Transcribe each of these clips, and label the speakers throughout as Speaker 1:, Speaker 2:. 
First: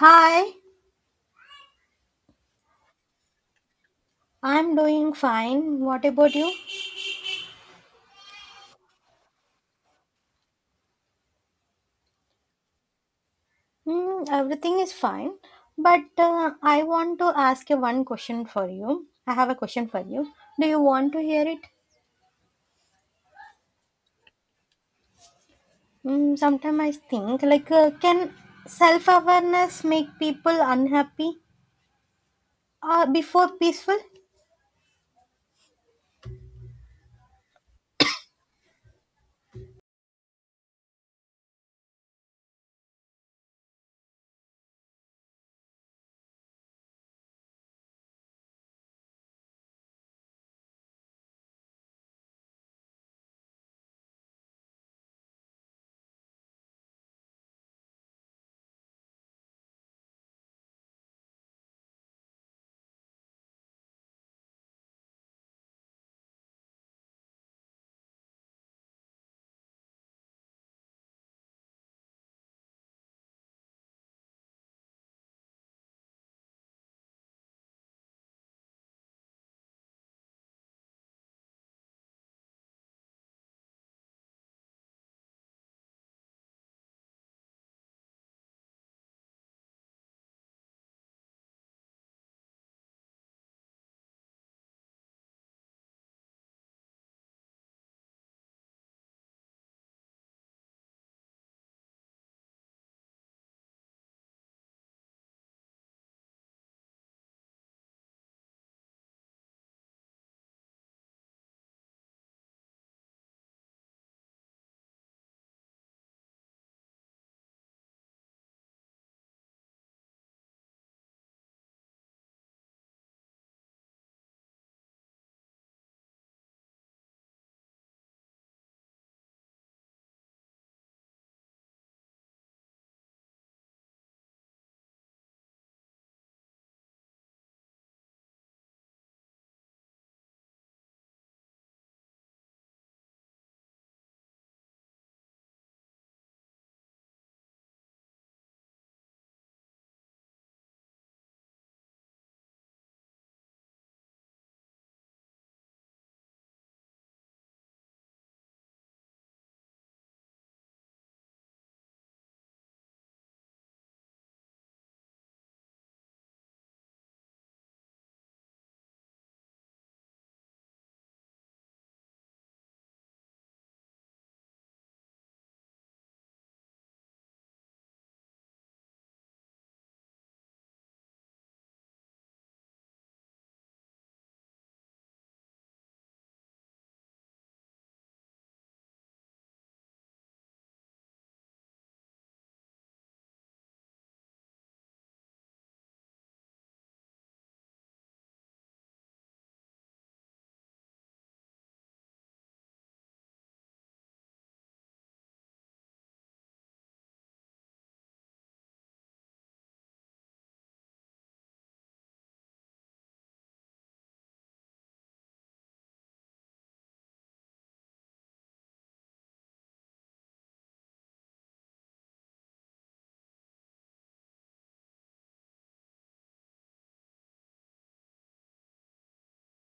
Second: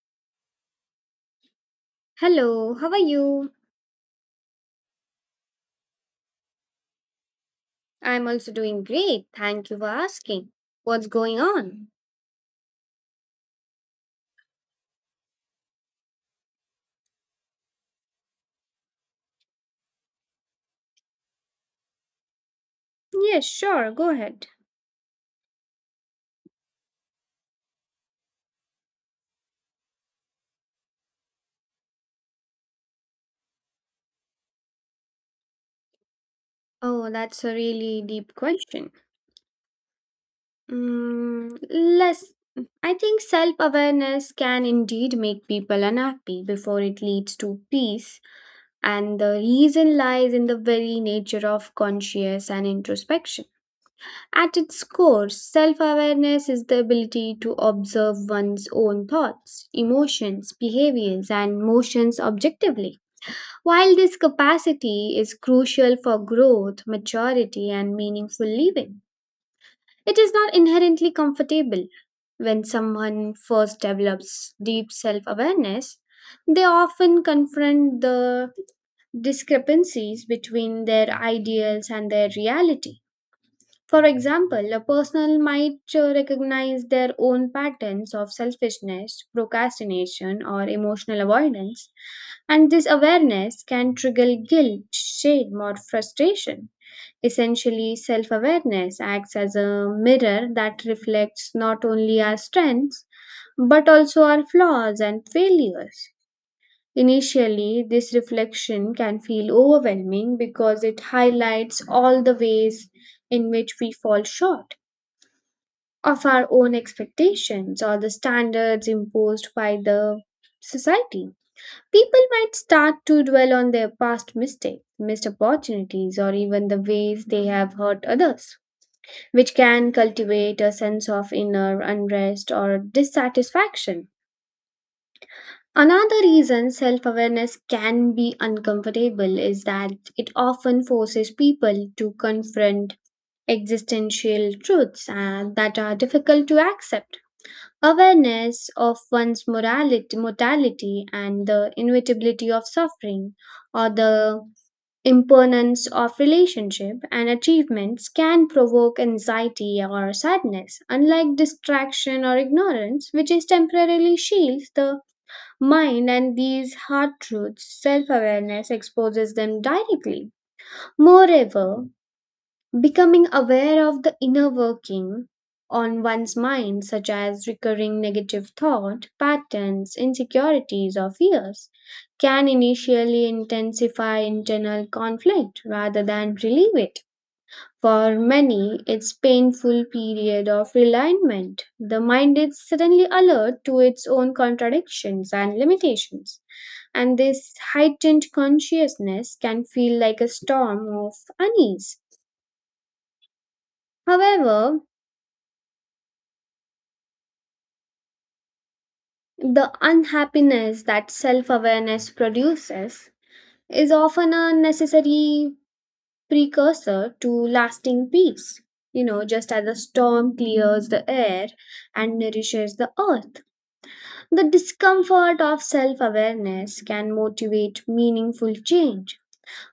Speaker 1: Hi,
Speaker 2: Hello, how are you?
Speaker 1: I'm doing fine. What about you?
Speaker 2: I'm also doing great. Thank you for asking. What's going on?
Speaker 1: Everything is fine. But I want to ask you one question for you. I have a question for you. Do you want to hear it?
Speaker 2: Yes, sure, go ahead.
Speaker 1: Sometimes I think, like, can self awareness make people unhappy before peaceful?
Speaker 2: Oh, that's a really deep question. Mm, less, I think self awareness can indeed make people unhappy before it leads to peace, and the reason lies in the very nature of conscious and introspection. At its core, self awareness is the ability to observe one's own thoughts, emotions, behaviors, and motions objectively. While this capacity is crucial for growth, maturity, and meaningful living, it is not inherently comfortable. When someone first develops deep self awareness, they often confront the discrepancies between their ideals and their reality. For example, a person might recognize their own patterns of selfishness, procrastination, or emotional avoidance, and this awareness can trigger guilt, shame, or frustration. Essentially, self awareness acts as a mirror that reflects not only our strengths but also our flaws and failures. Initially, this reflection can feel overwhelming because it highlights all the ways in which we fall short of our own expectations or the standards imposed by the society. People might start to dwell on their past mistakes, missed opportunities, or even the ways they have hurt others, which can cultivate a sense of inner unrest or dissatisfaction. Another reason self awareness can be uncomfortable is that it often forces people to confront existential truths that are difficult to accept. Awareness of one's morality, mortality and the inevitability of suffering or the impermanence of relationship and achievements can provoke anxiety or sadness, unlike distraction or ignorance which is temporarily shields the mind and these hard truths. Self awareness exposes them directly. Moreover, becoming aware of the inner working on one's mind, such as recurring negative thought patterns, insecurities, or fears, can initially intensify internal conflict rather than relieve it. For many, it's painful period of realignment. The mind is suddenly alert to its own contradictions and limitations, and this heightened consciousness can feel like a storm of unease. However, the unhappiness that self awareness produces is often a necessary precursor to lasting peace. You know, just as the storm clears the air and nourishes the earth, the discomfort of self awareness can motivate meaningful change.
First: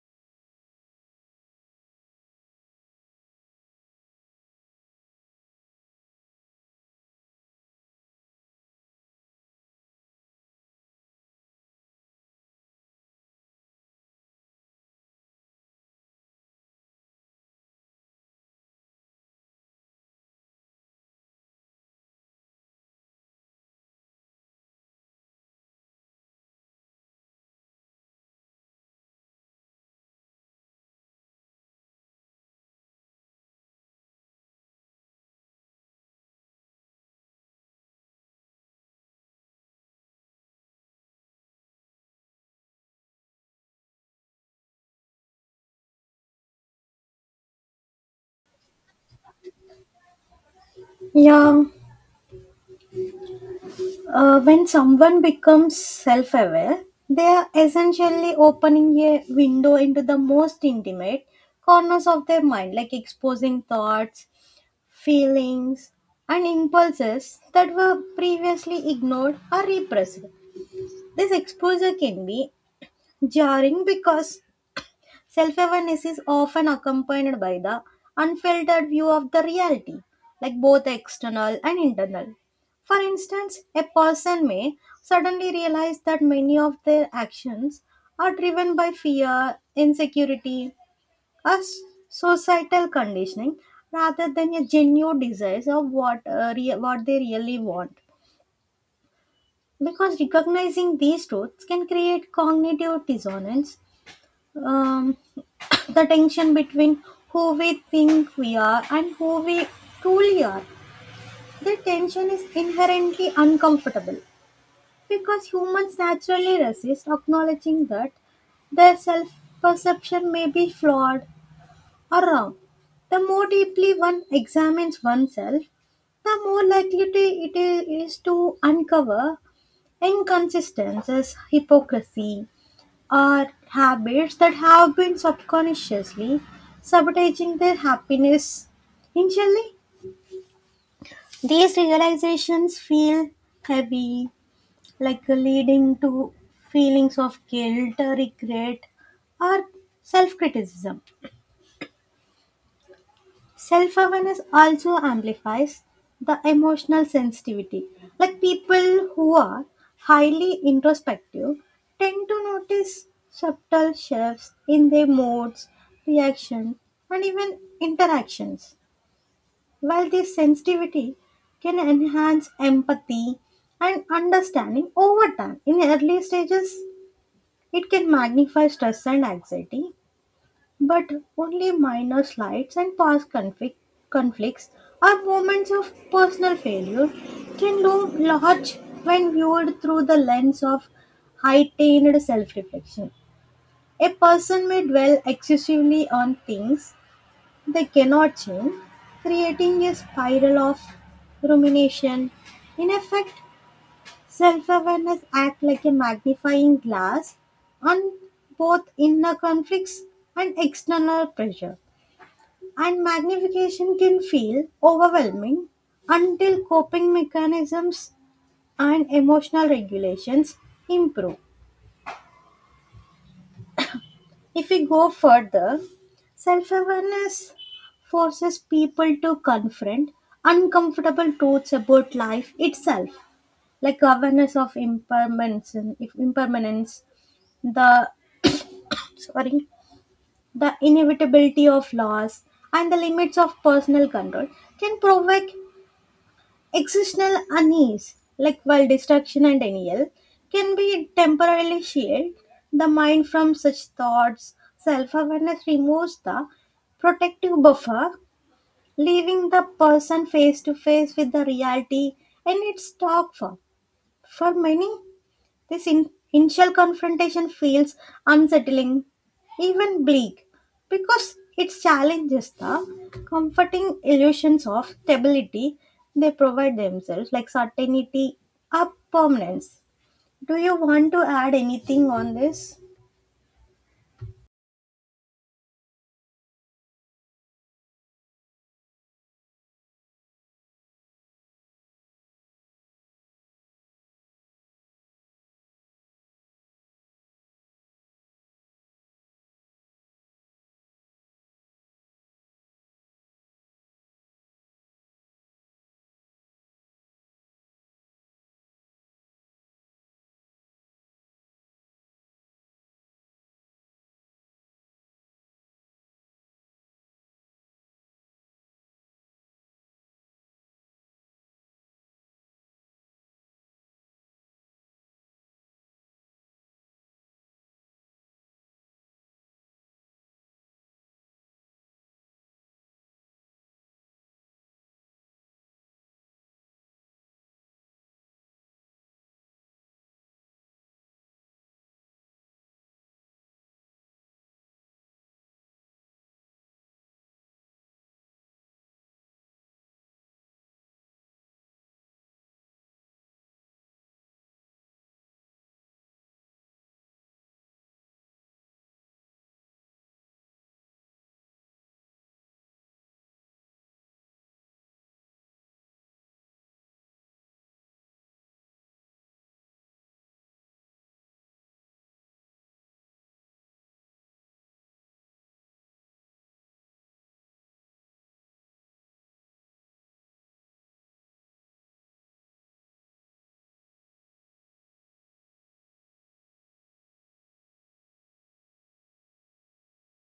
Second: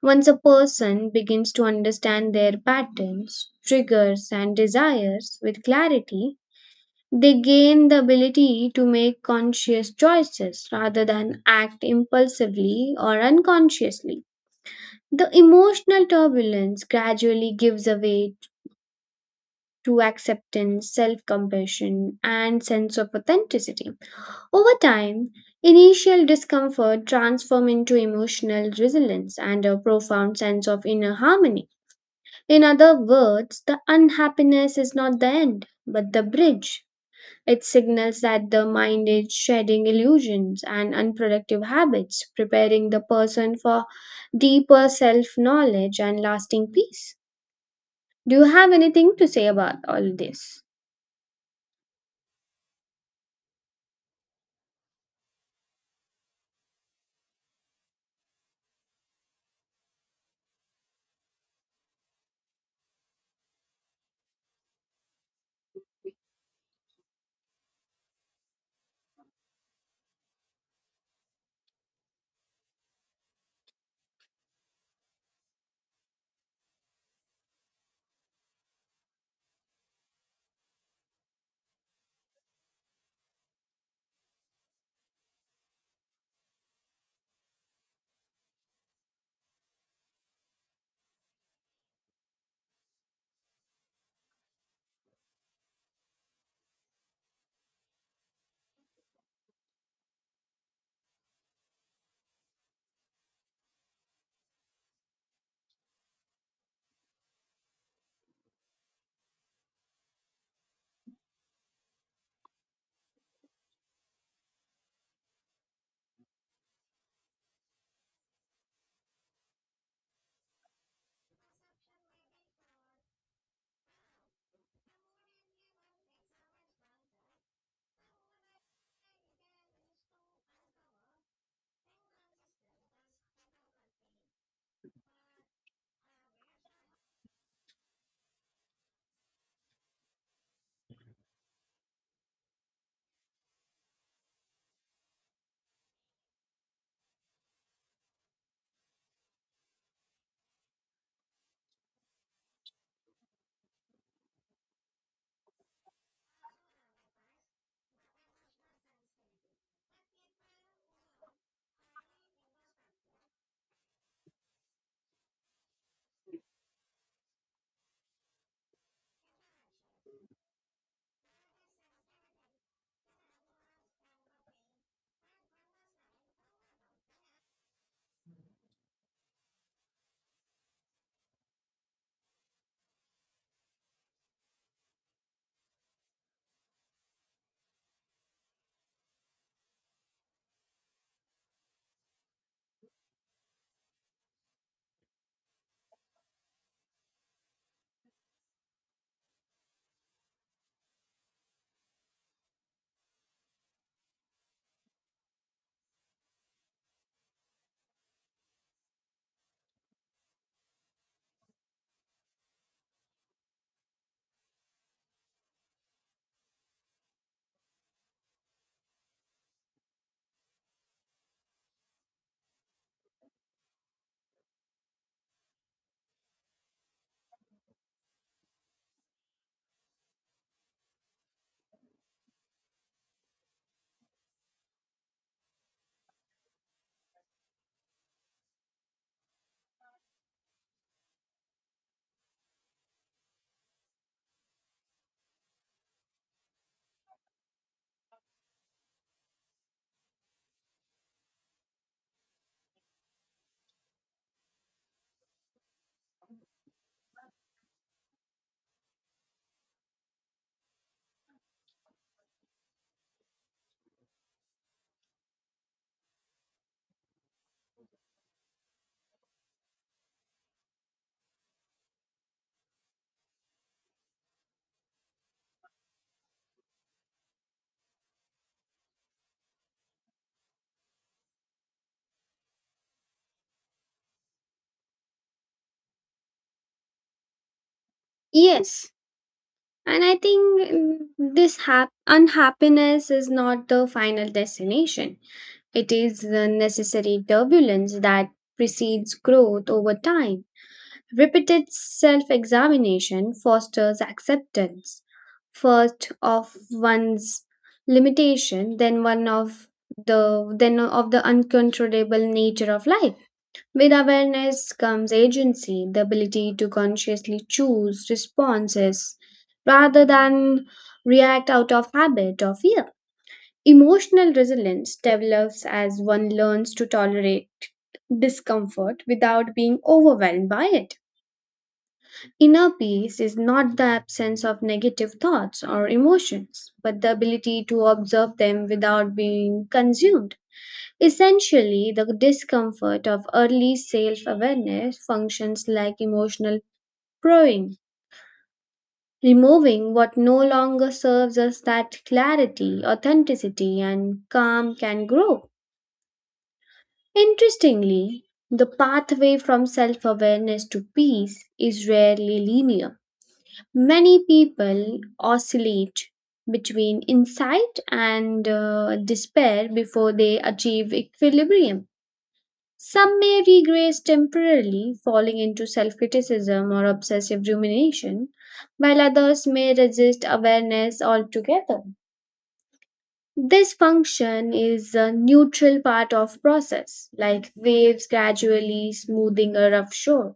Speaker 2: Once a person begins to understand their patterns, triggers, and desires with clarity, they gain the ability to make conscious choices rather than act impulsively or unconsciously. The emotional turbulence gradually gives way to acceptance, self compassion, and sense of authenticity. Over time, initial discomfort transforms into emotional resilience and a profound sense of inner harmony. In other words, the unhappiness is not the end, but the bridge. It signals that the mind is shedding illusions and unproductive habits, preparing the person for deeper self knowledge and lasting peace. Do you have anything to say about all this?
Speaker 1: Yeah, when someone becomes self aware, they are essentially opening a window into the most intimate corners of their mind, like exposing thoughts, feelings, and impulses that were previously ignored or repressed. This exposure can be jarring because self awareness is often accompanied by the unfiltered view of the reality, like both external and internal. For instance, a person may suddenly realize that many of their actions are driven by fear, insecurity, or societal conditioning rather than a genuine desire of what they really want. Because recognizing these truths can create cognitive dissonance. Um, the tension between who we think we are and who we truly are. The tension is inherently uncomfortable because humans naturally resist acknowledging that their self perception may be flawed or wrong. The more deeply one examines oneself, the more likely it is to uncover inconsistencies, hypocrisy, are habits that have been subconsciously sabotaging their happiness. Initially, these realizations feel heavy, like leading to feelings of guilt, regret, or self criticism. Self awareness also amplifies the emotional sensitivity. Like people who are highly introspective tend to notice subtle shifts in their moods, reactions, and even interactions. While this sensitivity can enhance empathy and understanding over time, in early stages, it can magnify stress and anxiety but only minor slights and past conflicts or moments of personal failure can loom large when viewed through the lens of heightened self reflection. A person may dwell excessively on things they cannot change, creating a spiral of rumination. In effect, self awareness acts like a magnifying glass on both inner conflicts and external pressure and magnification can feel overwhelming until coping mechanisms and emotional regulations improve. If we go further, self awareness forces people to confront uncomfortable truths about life itself, like awareness of impermanence, if impermanence, the sorry, the inevitability of loss, and the limits of personal control can provoke existential unease, like while distraction and denial, can be temporarily shield the mind from such thoughts. Self awareness removes the protective buffer, leaving the person face to face with the reality and its dark form. For many, this initial confrontation feels unsettling, even bleak, because it challenges the comforting illusions of stability they provide themselves, like certainty or permanence. Do you want to add anything on this?
Speaker 2: Yes, and I think unhappiness is not the final destination. It is the necessary turbulence that precedes growth over time. Repeated self examination fosters acceptance, first of one's limitation, then of the uncontrollable nature of life. With awareness comes agency, the ability to consciously choose responses rather than react out of habit or fear. Emotional resilience develops as one learns to tolerate discomfort without being overwhelmed by it. Inner peace is not the absence of negative thoughts or emotions, but the ability to observe them without being consumed. Essentially, the discomfort of early self awareness functions like emotional pruning, removing what no longer serves us that clarity, authenticity, and calm can grow. Interestingly, the pathway from self awareness to peace is rarely linear. Many people oscillate between insight and despair before they achieve equilibrium. Some may regress temporarily, falling into self criticism or obsessive rumination, while others may resist awareness altogether. This function is a neutral part of process, like waves gradually smoothing a rough shore.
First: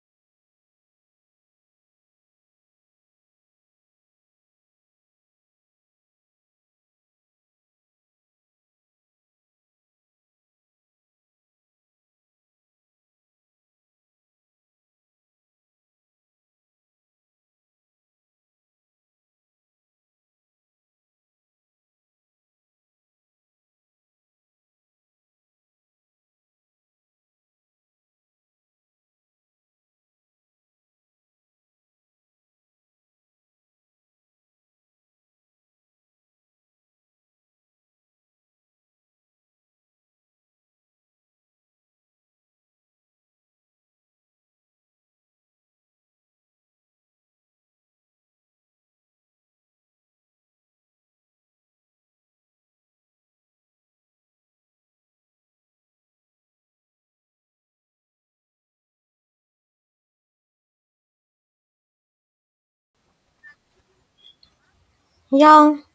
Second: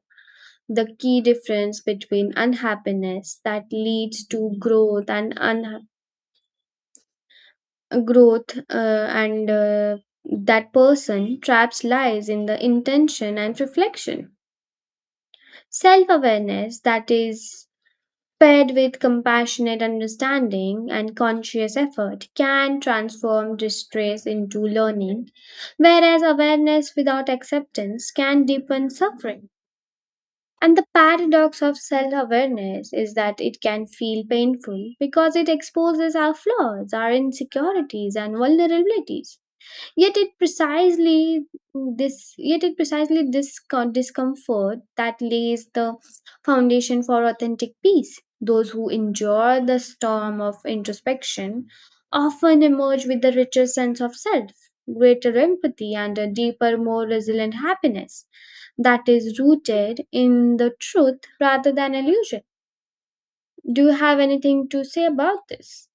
Speaker 2: The key difference between unhappiness that leads to growth and unha- growth and that person traps lies in the intention and reflection. Self awareness that is paired with compassionate understanding and conscious effort can transform distress into learning, whereas awareness without acceptance can deepen suffering. And the paradox of self awareness is that it can feel painful because it exposes our flaws, our insecurities, and vulnerabilities, yet it precisely this discomfort that lays the foundation for authentic peace. Those who endure the storm of introspection often emerge with a richer sense of self, greater empathy and a deeper, more resilient happiness that is rooted in the truth rather than illusion. Do you have anything to say about
Speaker 1: Yeah,
Speaker 2: this?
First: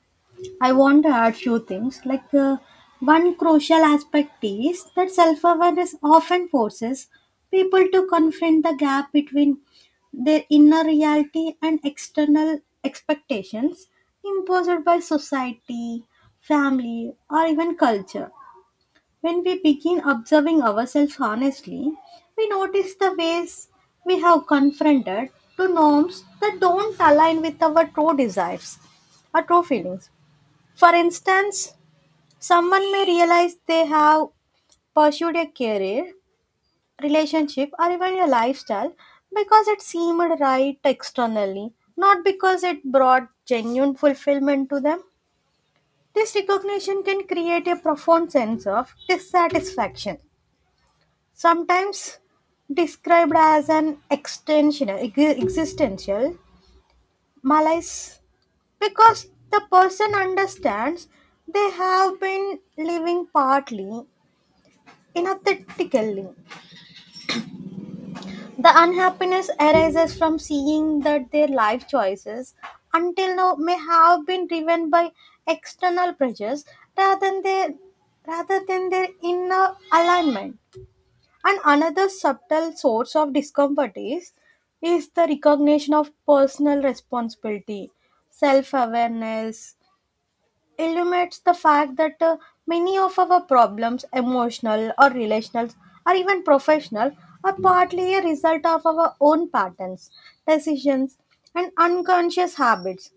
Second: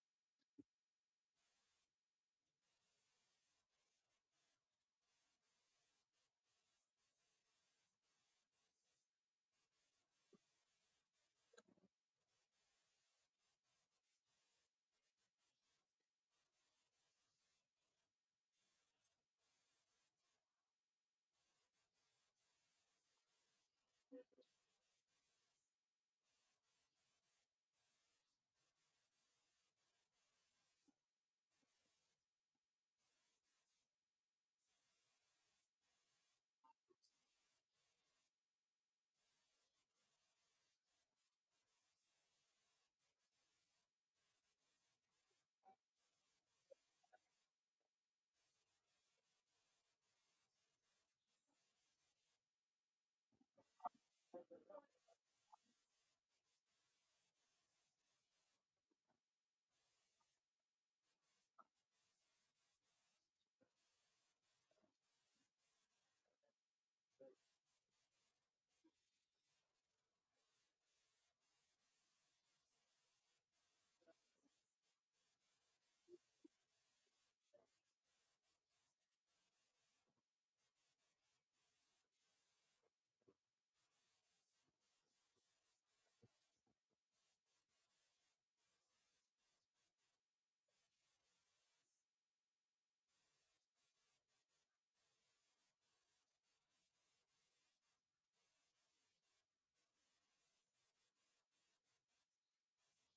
Speaker 1: I want to add few things. Like one crucial aspect is that self-awareness often forces people to confront the gap between their inner reality and external expectations imposed by society, family, or even culture. When we begin observing ourselves honestly, we notice the ways we have confronted to norms that don't align with our true desires or true feelings. For instance, someone may realize they have pursued a career, relationship, or even a lifestyle because it seemed right externally, not because it brought genuine fulfillment to them. This recognition can create a profound sense of dissatisfaction, sometimes described as an extensional, existential malaise, because the person understands they have been living partly inauthentically. The unhappiness arises from seeing that their life choices until now may have been driven by external pressures rather than their rather than their inner alignment. And another subtle source of discomfort is the recognition of personal responsibility. Self-awareness illuminates the fact that many of our problems, emotional or relational or even professional, are partly a result of our own patterns, decisions, and unconscious habits.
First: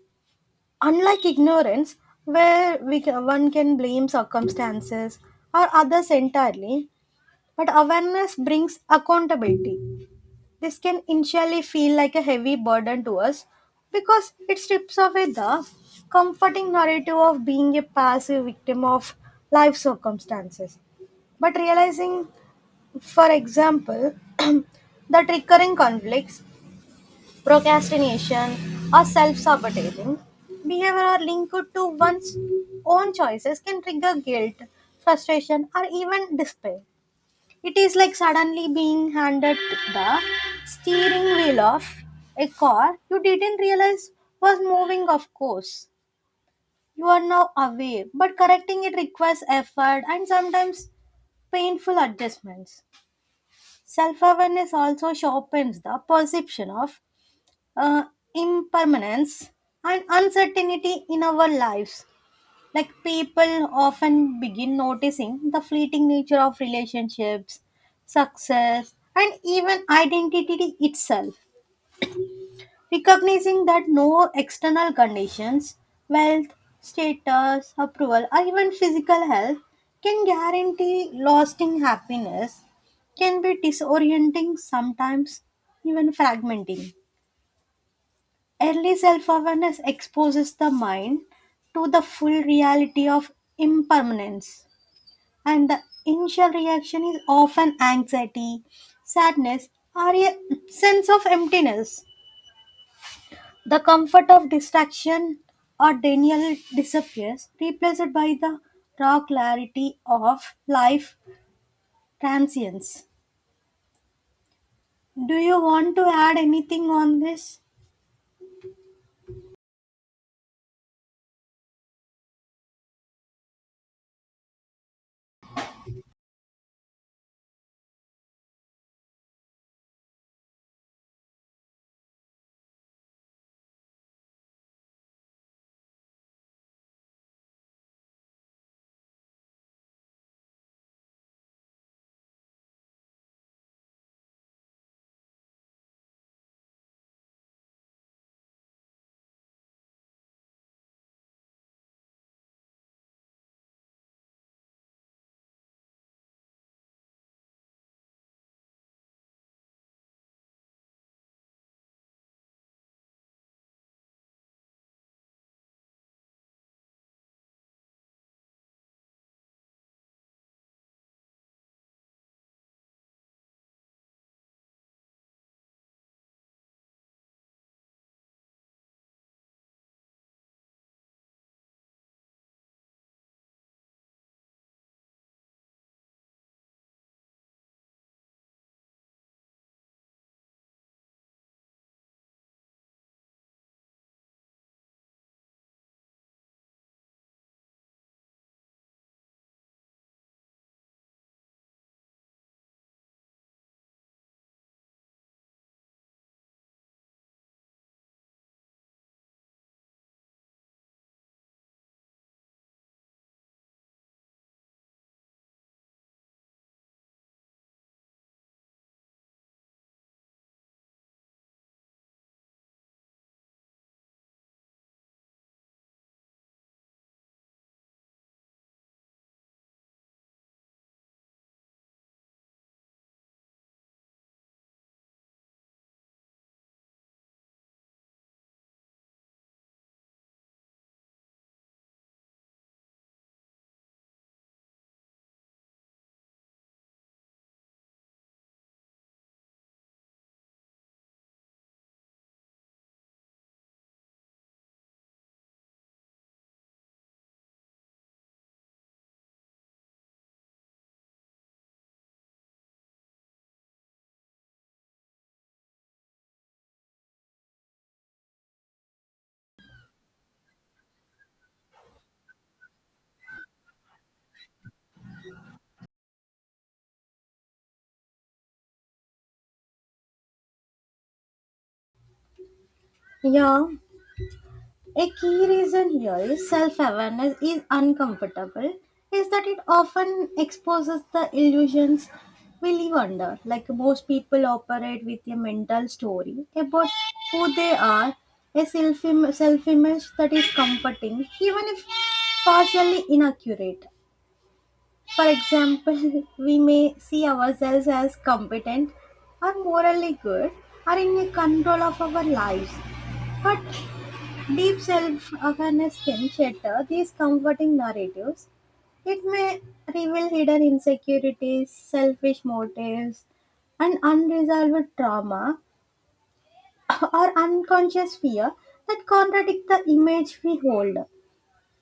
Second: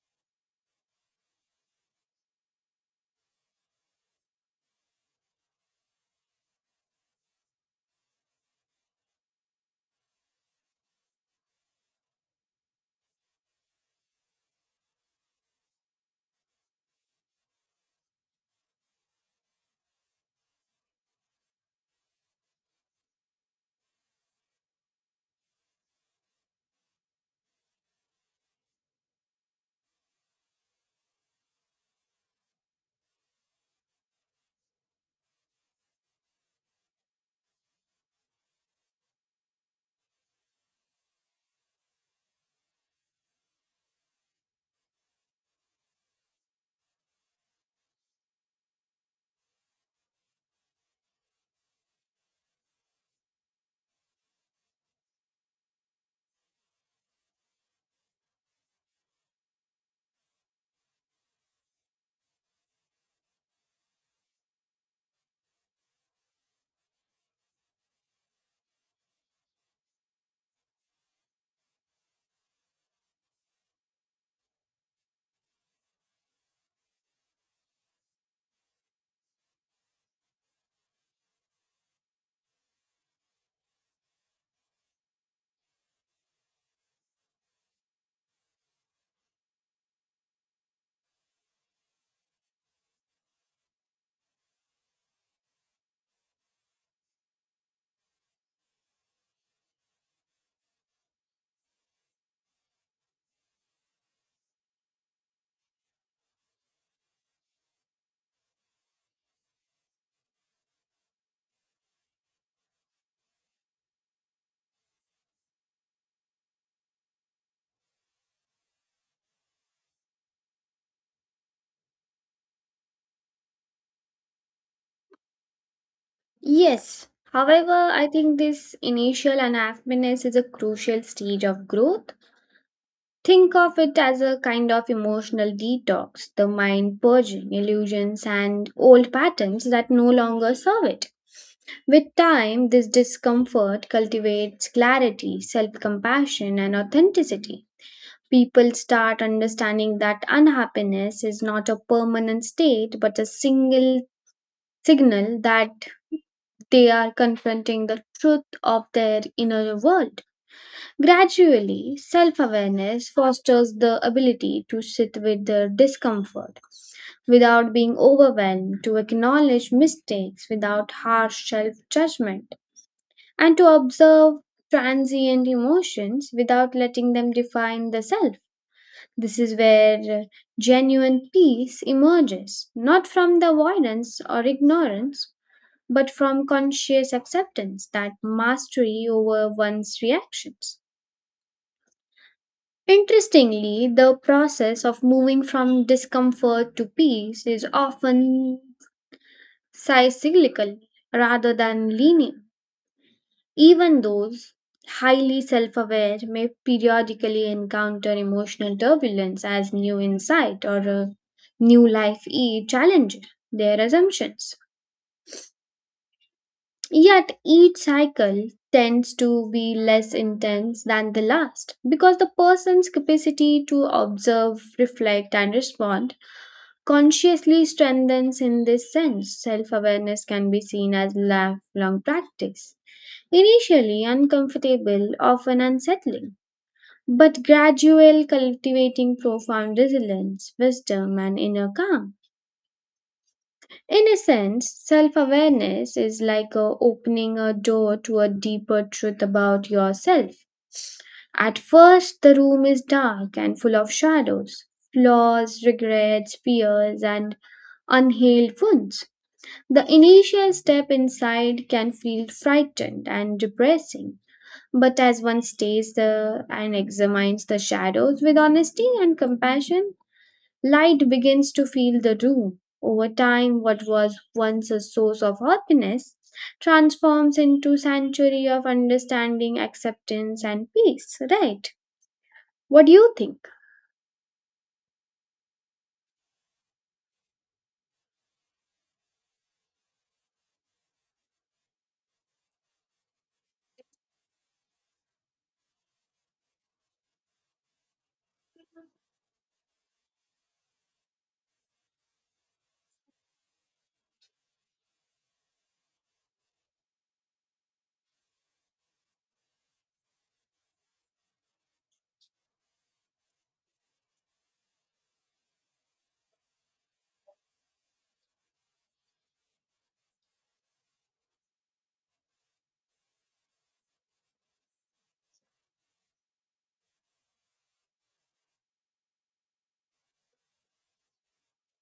Speaker 1: Unlike ignorance, where one can blame circumstances or others entirely, but awareness brings accountability. This can initially feel like a heavy burden to us because it strips away the comforting narrative of being a passive victim of life circumstances. But realizing, for example, that recurring conflicts, procrastination, or self sabotaging behavior are linked to one's own choices can trigger guilt, frustration, or even despair. It is like suddenly being handed the steering wheel of a car you didn't realize was moving, of course. You are now aware, but correcting it requires effort and sometimes painful adjustments. Self awareness also sharpens the perception of uh, impermanence and uncertainty in our lives. Like people often begin noticing the fleeting nature of relationships, success, and even identity itself, recognizing that no external conditions, wealth, status, approval, or even physical health can guarantee lasting happiness can be disorienting, sometimes even fragmenting. Early self awareness exposes the mind to the full reality of impermanence and the initial reaction is often anxiety, sadness, or a sense of emptiness. The comfort of distraction or denial disappears, replaced by the raw clarity of life transience. Do you want to add anything on this?
Speaker 2: Yes. However, I think this initial unhappiness is a crucial stage of growth. Think of it as a kind of emotional detox, the mind purging illusions and old patterns that no longer serve it. With time, this discomfort cultivates clarity, self compassion, and authenticity. People start understanding that unhappiness is not a permanent state but a single signal that they are confronting the truth of their inner world. Gradually, self awareness fosters the ability to sit with the discomfort without being overwhelmed, to acknowledge mistakes without harsh self judgment, and to observe transient emotions without letting them define the self. This is where genuine peace emerges, not from the avoidance or ignorance, but from conscious acceptance that mastery over one's reactions. Interestingly, the process of moving from discomfort to peace is often cyclical rather than linear. Even those highly self aware may periodically encounter emotional turbulence as new insight or a new life e challenges their assumptions. Yet each cycle tends to be less intense than the last because the person's capacity to observe, reflect, and respond consciously strengthens in this sense. Self awareness can be seen as lifelong practice. Initially uncomfortable, often unsettling, but gradual cultivating profound resilience, wisdom, and inner calm. In a sense, self awareness is like opening a door to a deeper truth about yourself. At first, the room is dark and full of shadows, flaws, regrets, fears, and unhealed wounds. The initial step inside can feel frightened and depressing. But as one stays, and examines the shadows with honesty and compassion, light begins to fill the room. Over time, what was once a source of happiness transforms into sanctuary of understanding, acceptance, and peace, right? What do you think?
Speaker 1: Yeah. A key reason here is self awareness is uncomfortable, is that it often exposes the illusions we live under. Like most people operate with a mental story about who they are, a self image that is comforting, even if partially inaccurate. For example, we may see ourselves as competent or morally good or in a control of our lives. But deep self-awareness can shatter these comforting narratives. It may reveal hidden insecurities, selfish motives, and unresolved trauma or unconscious fear that contradict the image we hold.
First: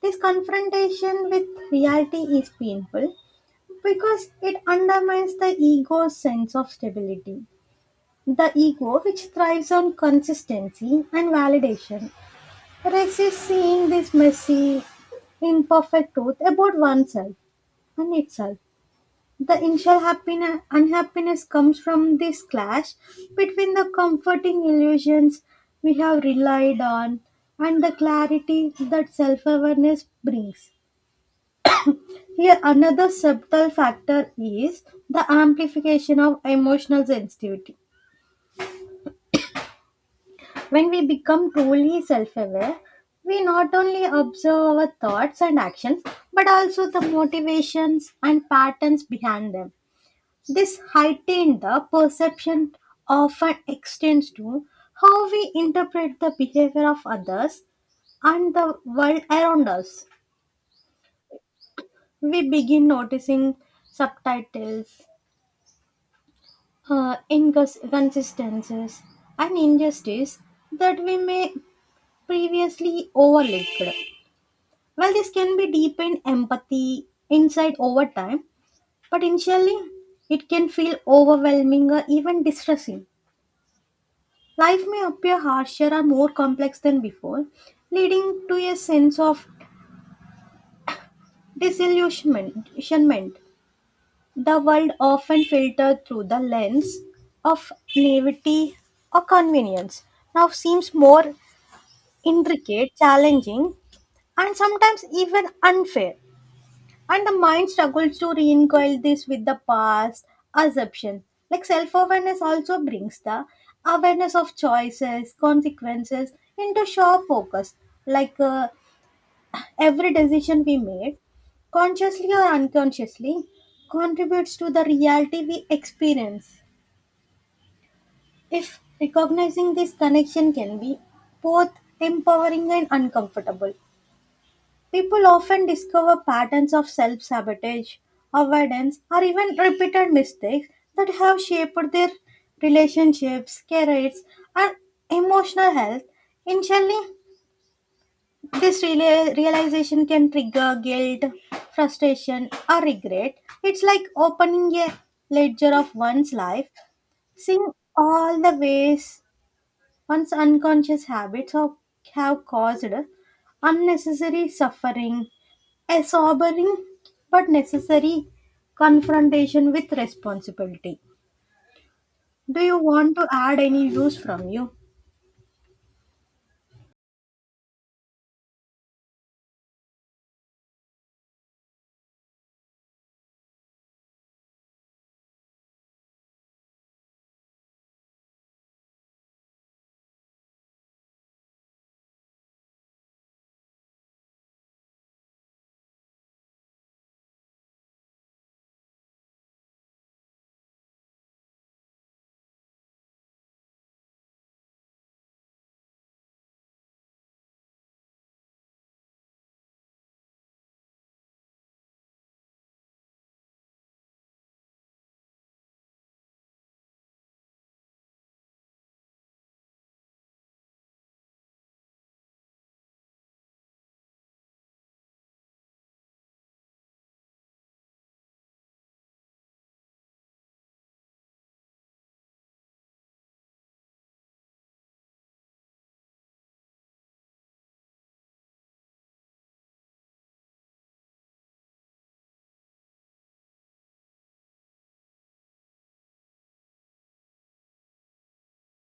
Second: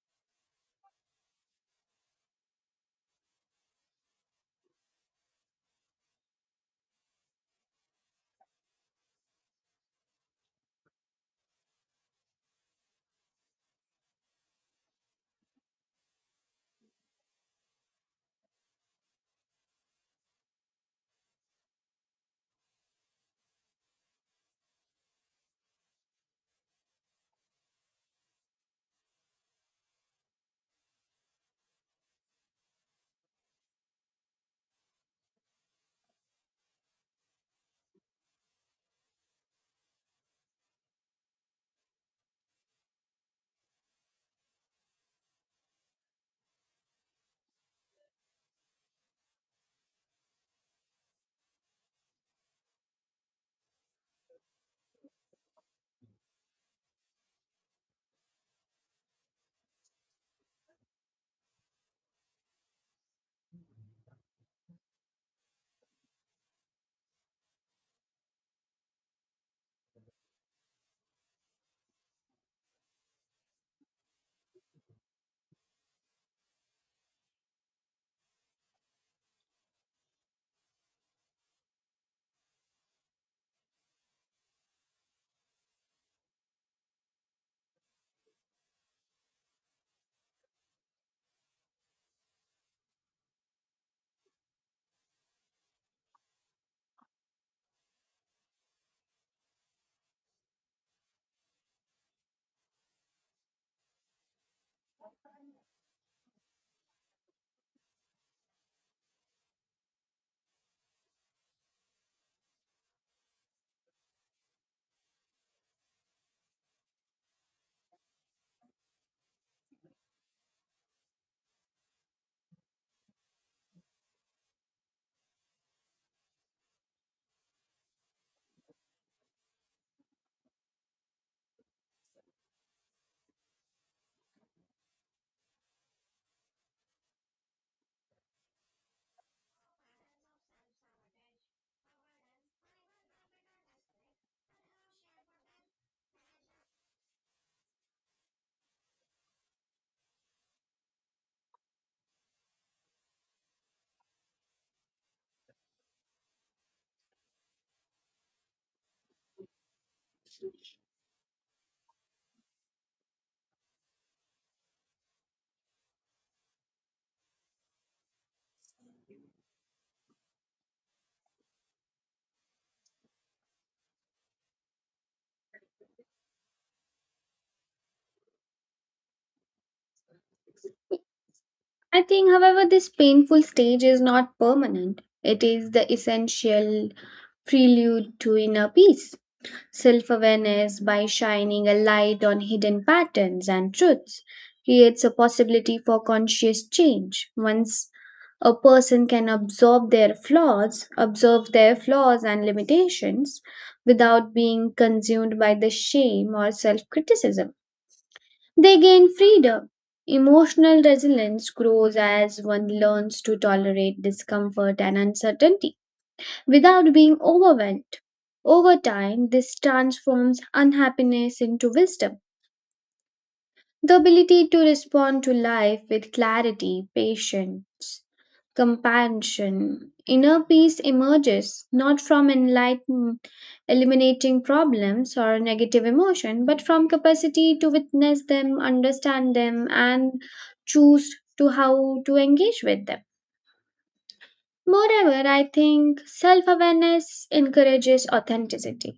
Speaker 1: This confrontation with reality is painful because it undermines the ego's sense of stability. The ego, which thrives on consistency and validation, resist seeing this messy, imperfect truth about oneself and itself. The initial happiness, unhappiness comes from this clash between the comforting illusions we have relied on and the clarity that self awareness brings. Here, another subtle factor is the amplification of emotional sensitivity. When we become truly self aware, we not only observe our thoughts and actions, but also the motivations and patterns behind them. This heightened the perception often extends to how we interpret the behavior of others and the world around us. We begin noticing subtitles, inconsistencies, and injustice that we may previously overlooked. Well, this can be deepened empathy inside over time, but initially it can feel overwhelming or even distressing. Life may appear harsher or more complex than before, leading to a sense of disillusionment. The world often filtered through the lens of naivety or convenience now seems more intricate, challenging, and sometimes even unfair. And the mind struggles to reconcile this with the past assumption. Like self awareness also brings the awareness of choices, consequences into sharp focus. Like every decision we made, consciously or unconsciously, contributes to the reality we experience. If recognizing this connection can be both empowering and uncomfortable, people often discover patterns of self sabotage, avoidance, or even repeated mistakes that have shaped their relationships, careers, and emotional health. Initially, this realization can trigger guilt, frustration, or regret. It's like opening a ledger of one's life, seeing all the ways one's unconscious habits have caused unnecessary suffering, a sobering but necessary confrontation with responsibility. Do you want to add any views from you?
Speaker 2: I think, however, this painful stage is not permanent. It is the essential prelude to inner peace. Self awareness, by shining a light on hidden patterns and truths, creates a possibility for conscious change. Once a person can absorb their flaws, observe their flaws and limitations without being consumed by the shame or self criticism, they gain freedom. Emotional resilience grows as one learns to tolerate discomfort and uncertainty without being overwhelmed. Over time, this transforms unhappiness into wisdom, the ability to respond to life with clarity, patience, compassion. Inner peace emerges not from eliminating problems or negative emotion, but from capacity to witness them, understand them, and choose to how to engage with them. Moreover, I think self awareness encourages authenticity.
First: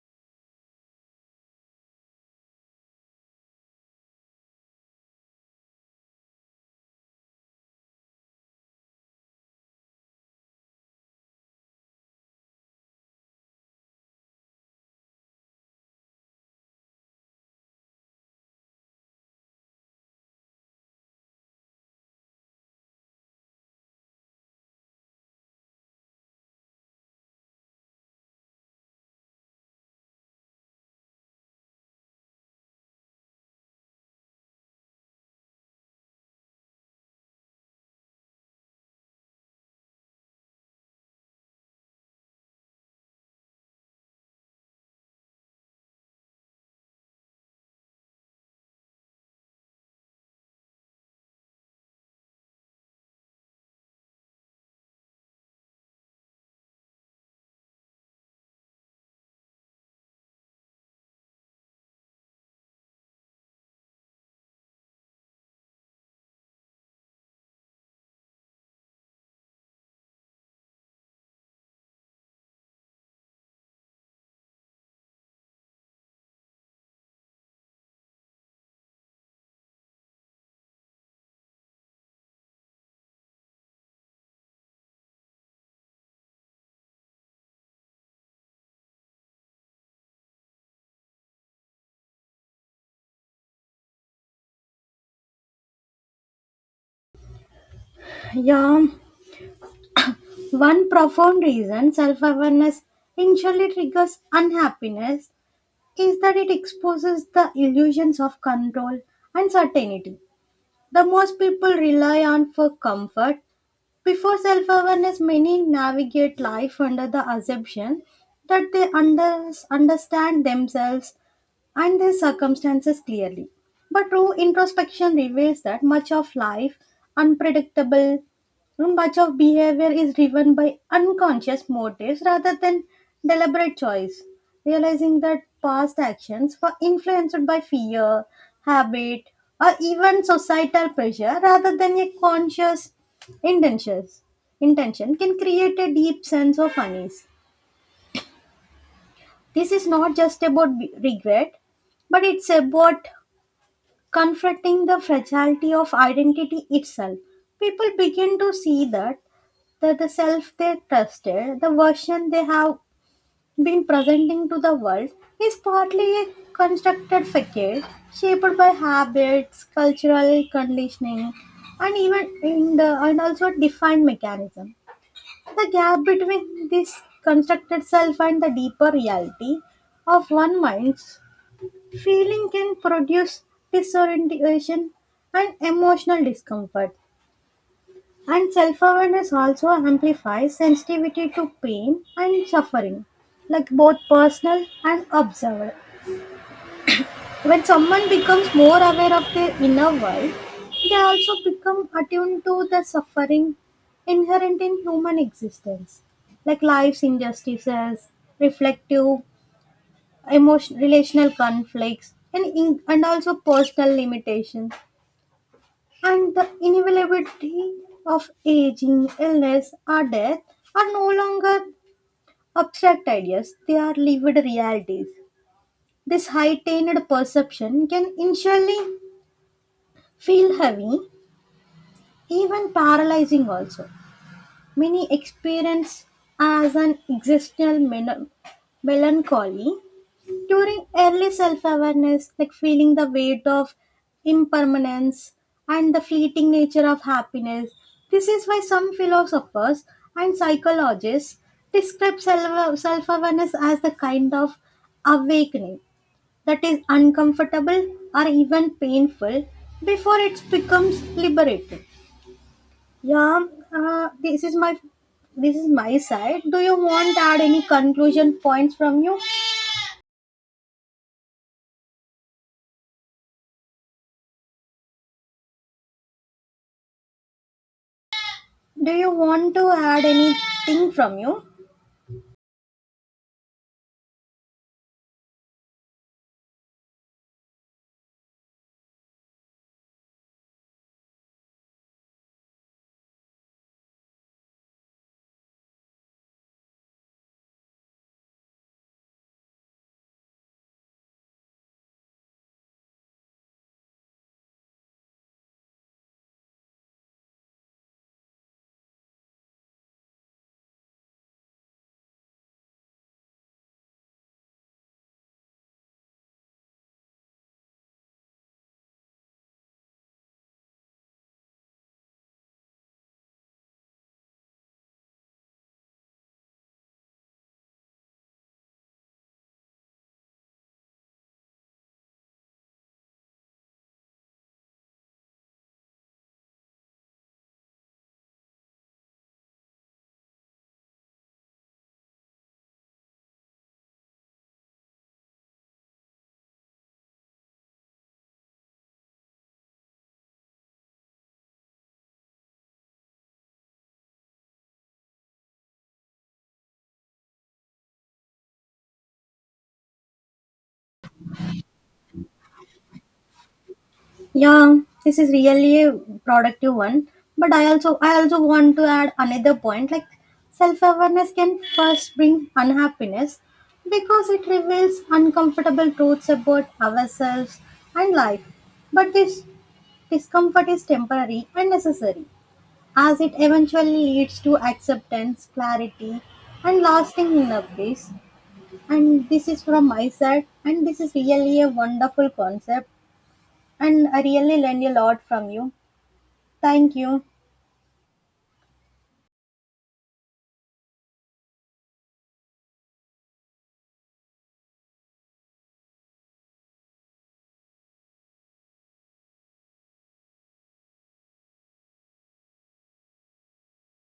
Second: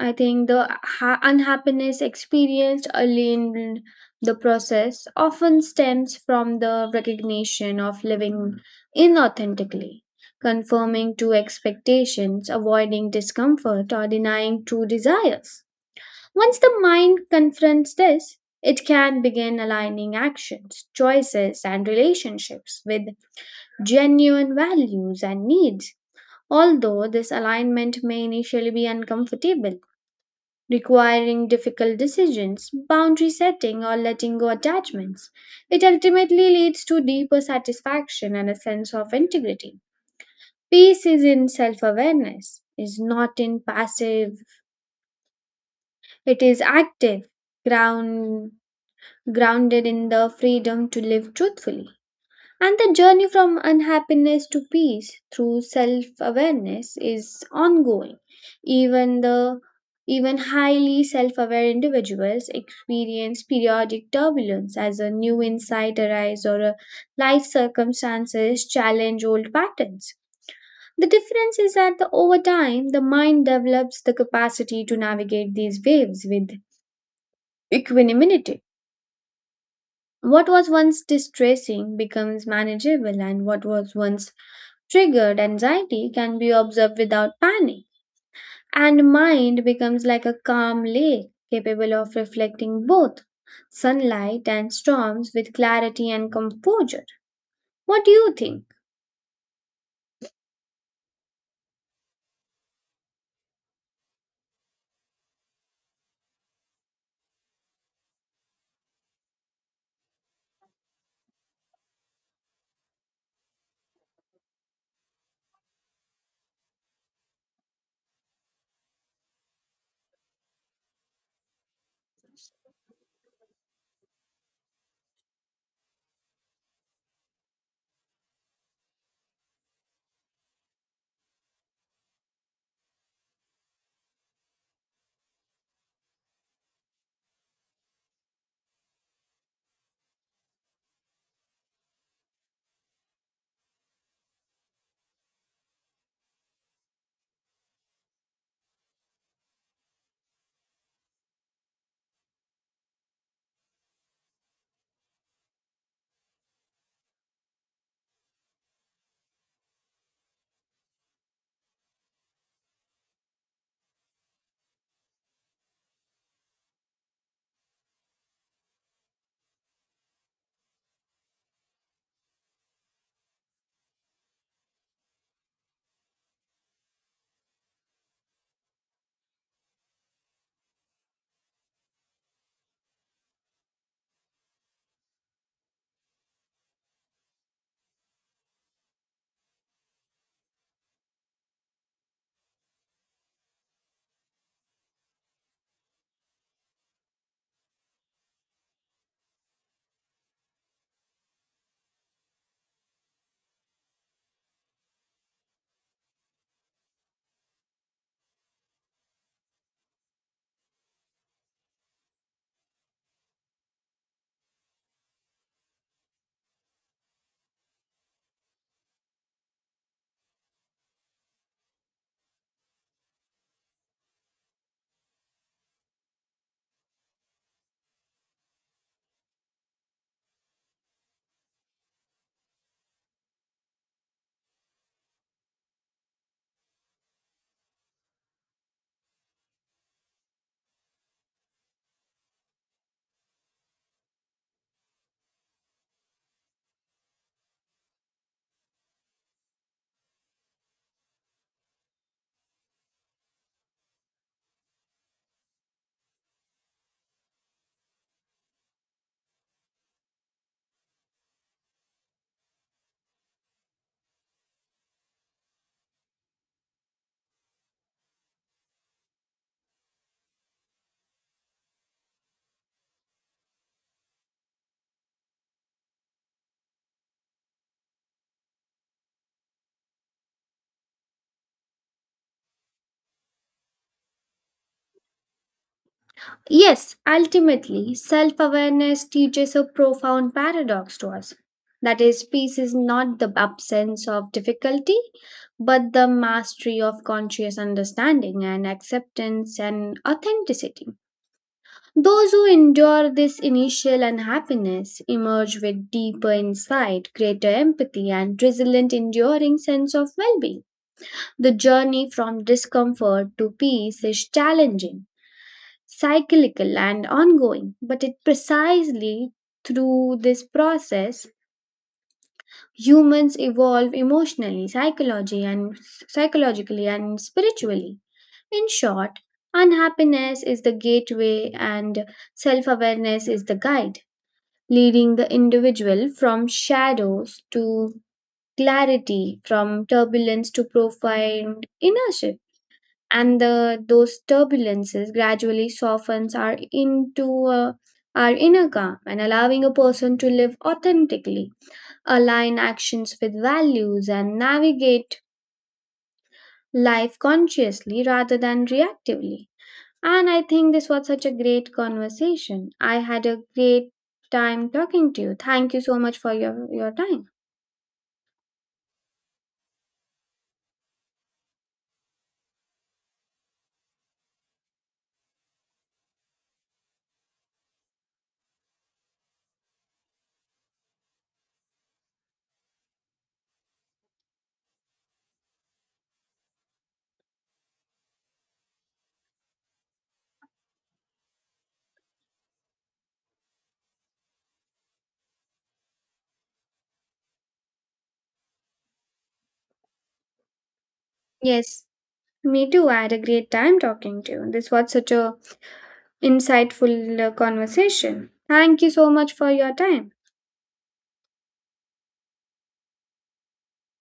Speaker 2: I think the unhappiness experienced early in the process often stems from the recognition of living inauthentically, conforming to expectations, avoiding discomfort, or denying true desires. Once the mind confronts this, it can begin aligning actions, choices, and relationships with genuine values and needs. Although this alignment may initially be uncomfortable, requiring difficult decisions, boundary setting, or letting go attachments. It ultimately leads to deeper satisfaction and a sense of integrity. Peace is in self awareness, is not in passive, it is active, ground, grounded in the freedom to live truthfully. And the journey from unhappiness to peace through self awareness is ongoing. Even the even highly self aware individuals experience periodic turbulence as a new insight arises or a life circumstances challenge old patterns. The difference is that, over time, the mind develops the capacity to navigate these waves with equanimity. What was once distressing becomes manageable, and what was once triggered anxiety can be observed without panic. And mind becomes like a calm lake, capable of reflecting both sunlight and storms with clarity and composure. What do you think?
Speaker 1: Yeah, one profound reason self awareness initially triggers unhappiness is that it exposes the illusions of control and certainty. The most people rely on for comfort. Before self awareness, many navigate life under the assumption that they understand themselves and their circumstances clearly. But true introspection reveals that much of life unpredictable so, much of behavior is driven by unconscious motives rather than deliberate choice. Realizing that past actions were influenced by fear, habit, or even societal pressure rather than a conscious intentions, intention can create a deep sense of unease. This is not just about regret, but it's about confronting the fragility of identity itself. People begin to see that the self they trusted, the version they have been presenting to the world, is partly a constructed facade shaped by habits, cultural conditioning, and even in the and also defined mechanism. The gap between this constructed self and the deeper reality of one mind's feeling can produce disorientation and emotional discomfort. And self awareness also amplifies sensitivity to pain and suffering, like both personal and observed. When someone becomes more aware of their inner world, they also become attuned to the suffering inherent in human existence, like life's injustices, reflective, emotional, relational conflicts, and also personal limitations. And the inevitability of aging, illness, or death are no longer abstract ideas, they are lived realities. This heightened perception can initially feel heavy, even paralyzing, also. Many experience as an existential melancholy during early self awareness, like feeling the weight of impermanence and the fleeting nature of happiness. This is why some philosophers and psychologists describe self awareness as the kind of awakening that is uncomfortable or even painful before it becomes liberating. Yeah, uh, this is my this is my side. Do you want to add any conclusion points from you? Do you want to add anything from you?
Speaker 2: Yes, ultimately, self awareness teaches a profound paradox to us. That is, peace is not the absence of difficulty, but the mastery of conscious understanding and acceptance and authenticity. Those who endure this initial unhappiness emerge with deeper insight, greater empathy, and resilient, enduring sense of well being. The journey from discomfort to peace is challenging, cyclical and ongoing, but it precisely through this process humans evolve emotionally, psychology and psychologically and spiritually. In short, unhappiness is the gateway and self-awareness is the guide, leading the individual from shadows to clarity, from turbulence to profound inertia, and those turbulences gradually softens our into our inner calm and allowing a person to live authentically, align actions with values and navigate life consciously rather than reactively. And I think this was such a great conversation. I had a great time
Speaker 1: Yeah,
Speaker 2: talking
Speaker 1: this
Speaker 2: to
Speaker 1: is
Speaker 2: you. Thank you
Speaker 1: really a
Speaker 2: so much for your
Speaker 1: productive
Speaker 2: your
Speaker 1: one.
Speaker 2: time.
Speaker 1: But I also want to add another point like self-awareness can first bring unhappiness because it reveals uncomfortable truths about ourselves and life. But this discomfort is temporary and necessary as it eventually leads to acceptance, clarity and lasting inner peace. And this is from my side, and this is really a wonderful concept. And I really learned a lot from you. Thank you.
Speaker 2: Yes, me too. I had a great time talking to you. This was such a insightful conversation. Thank you so much for your time.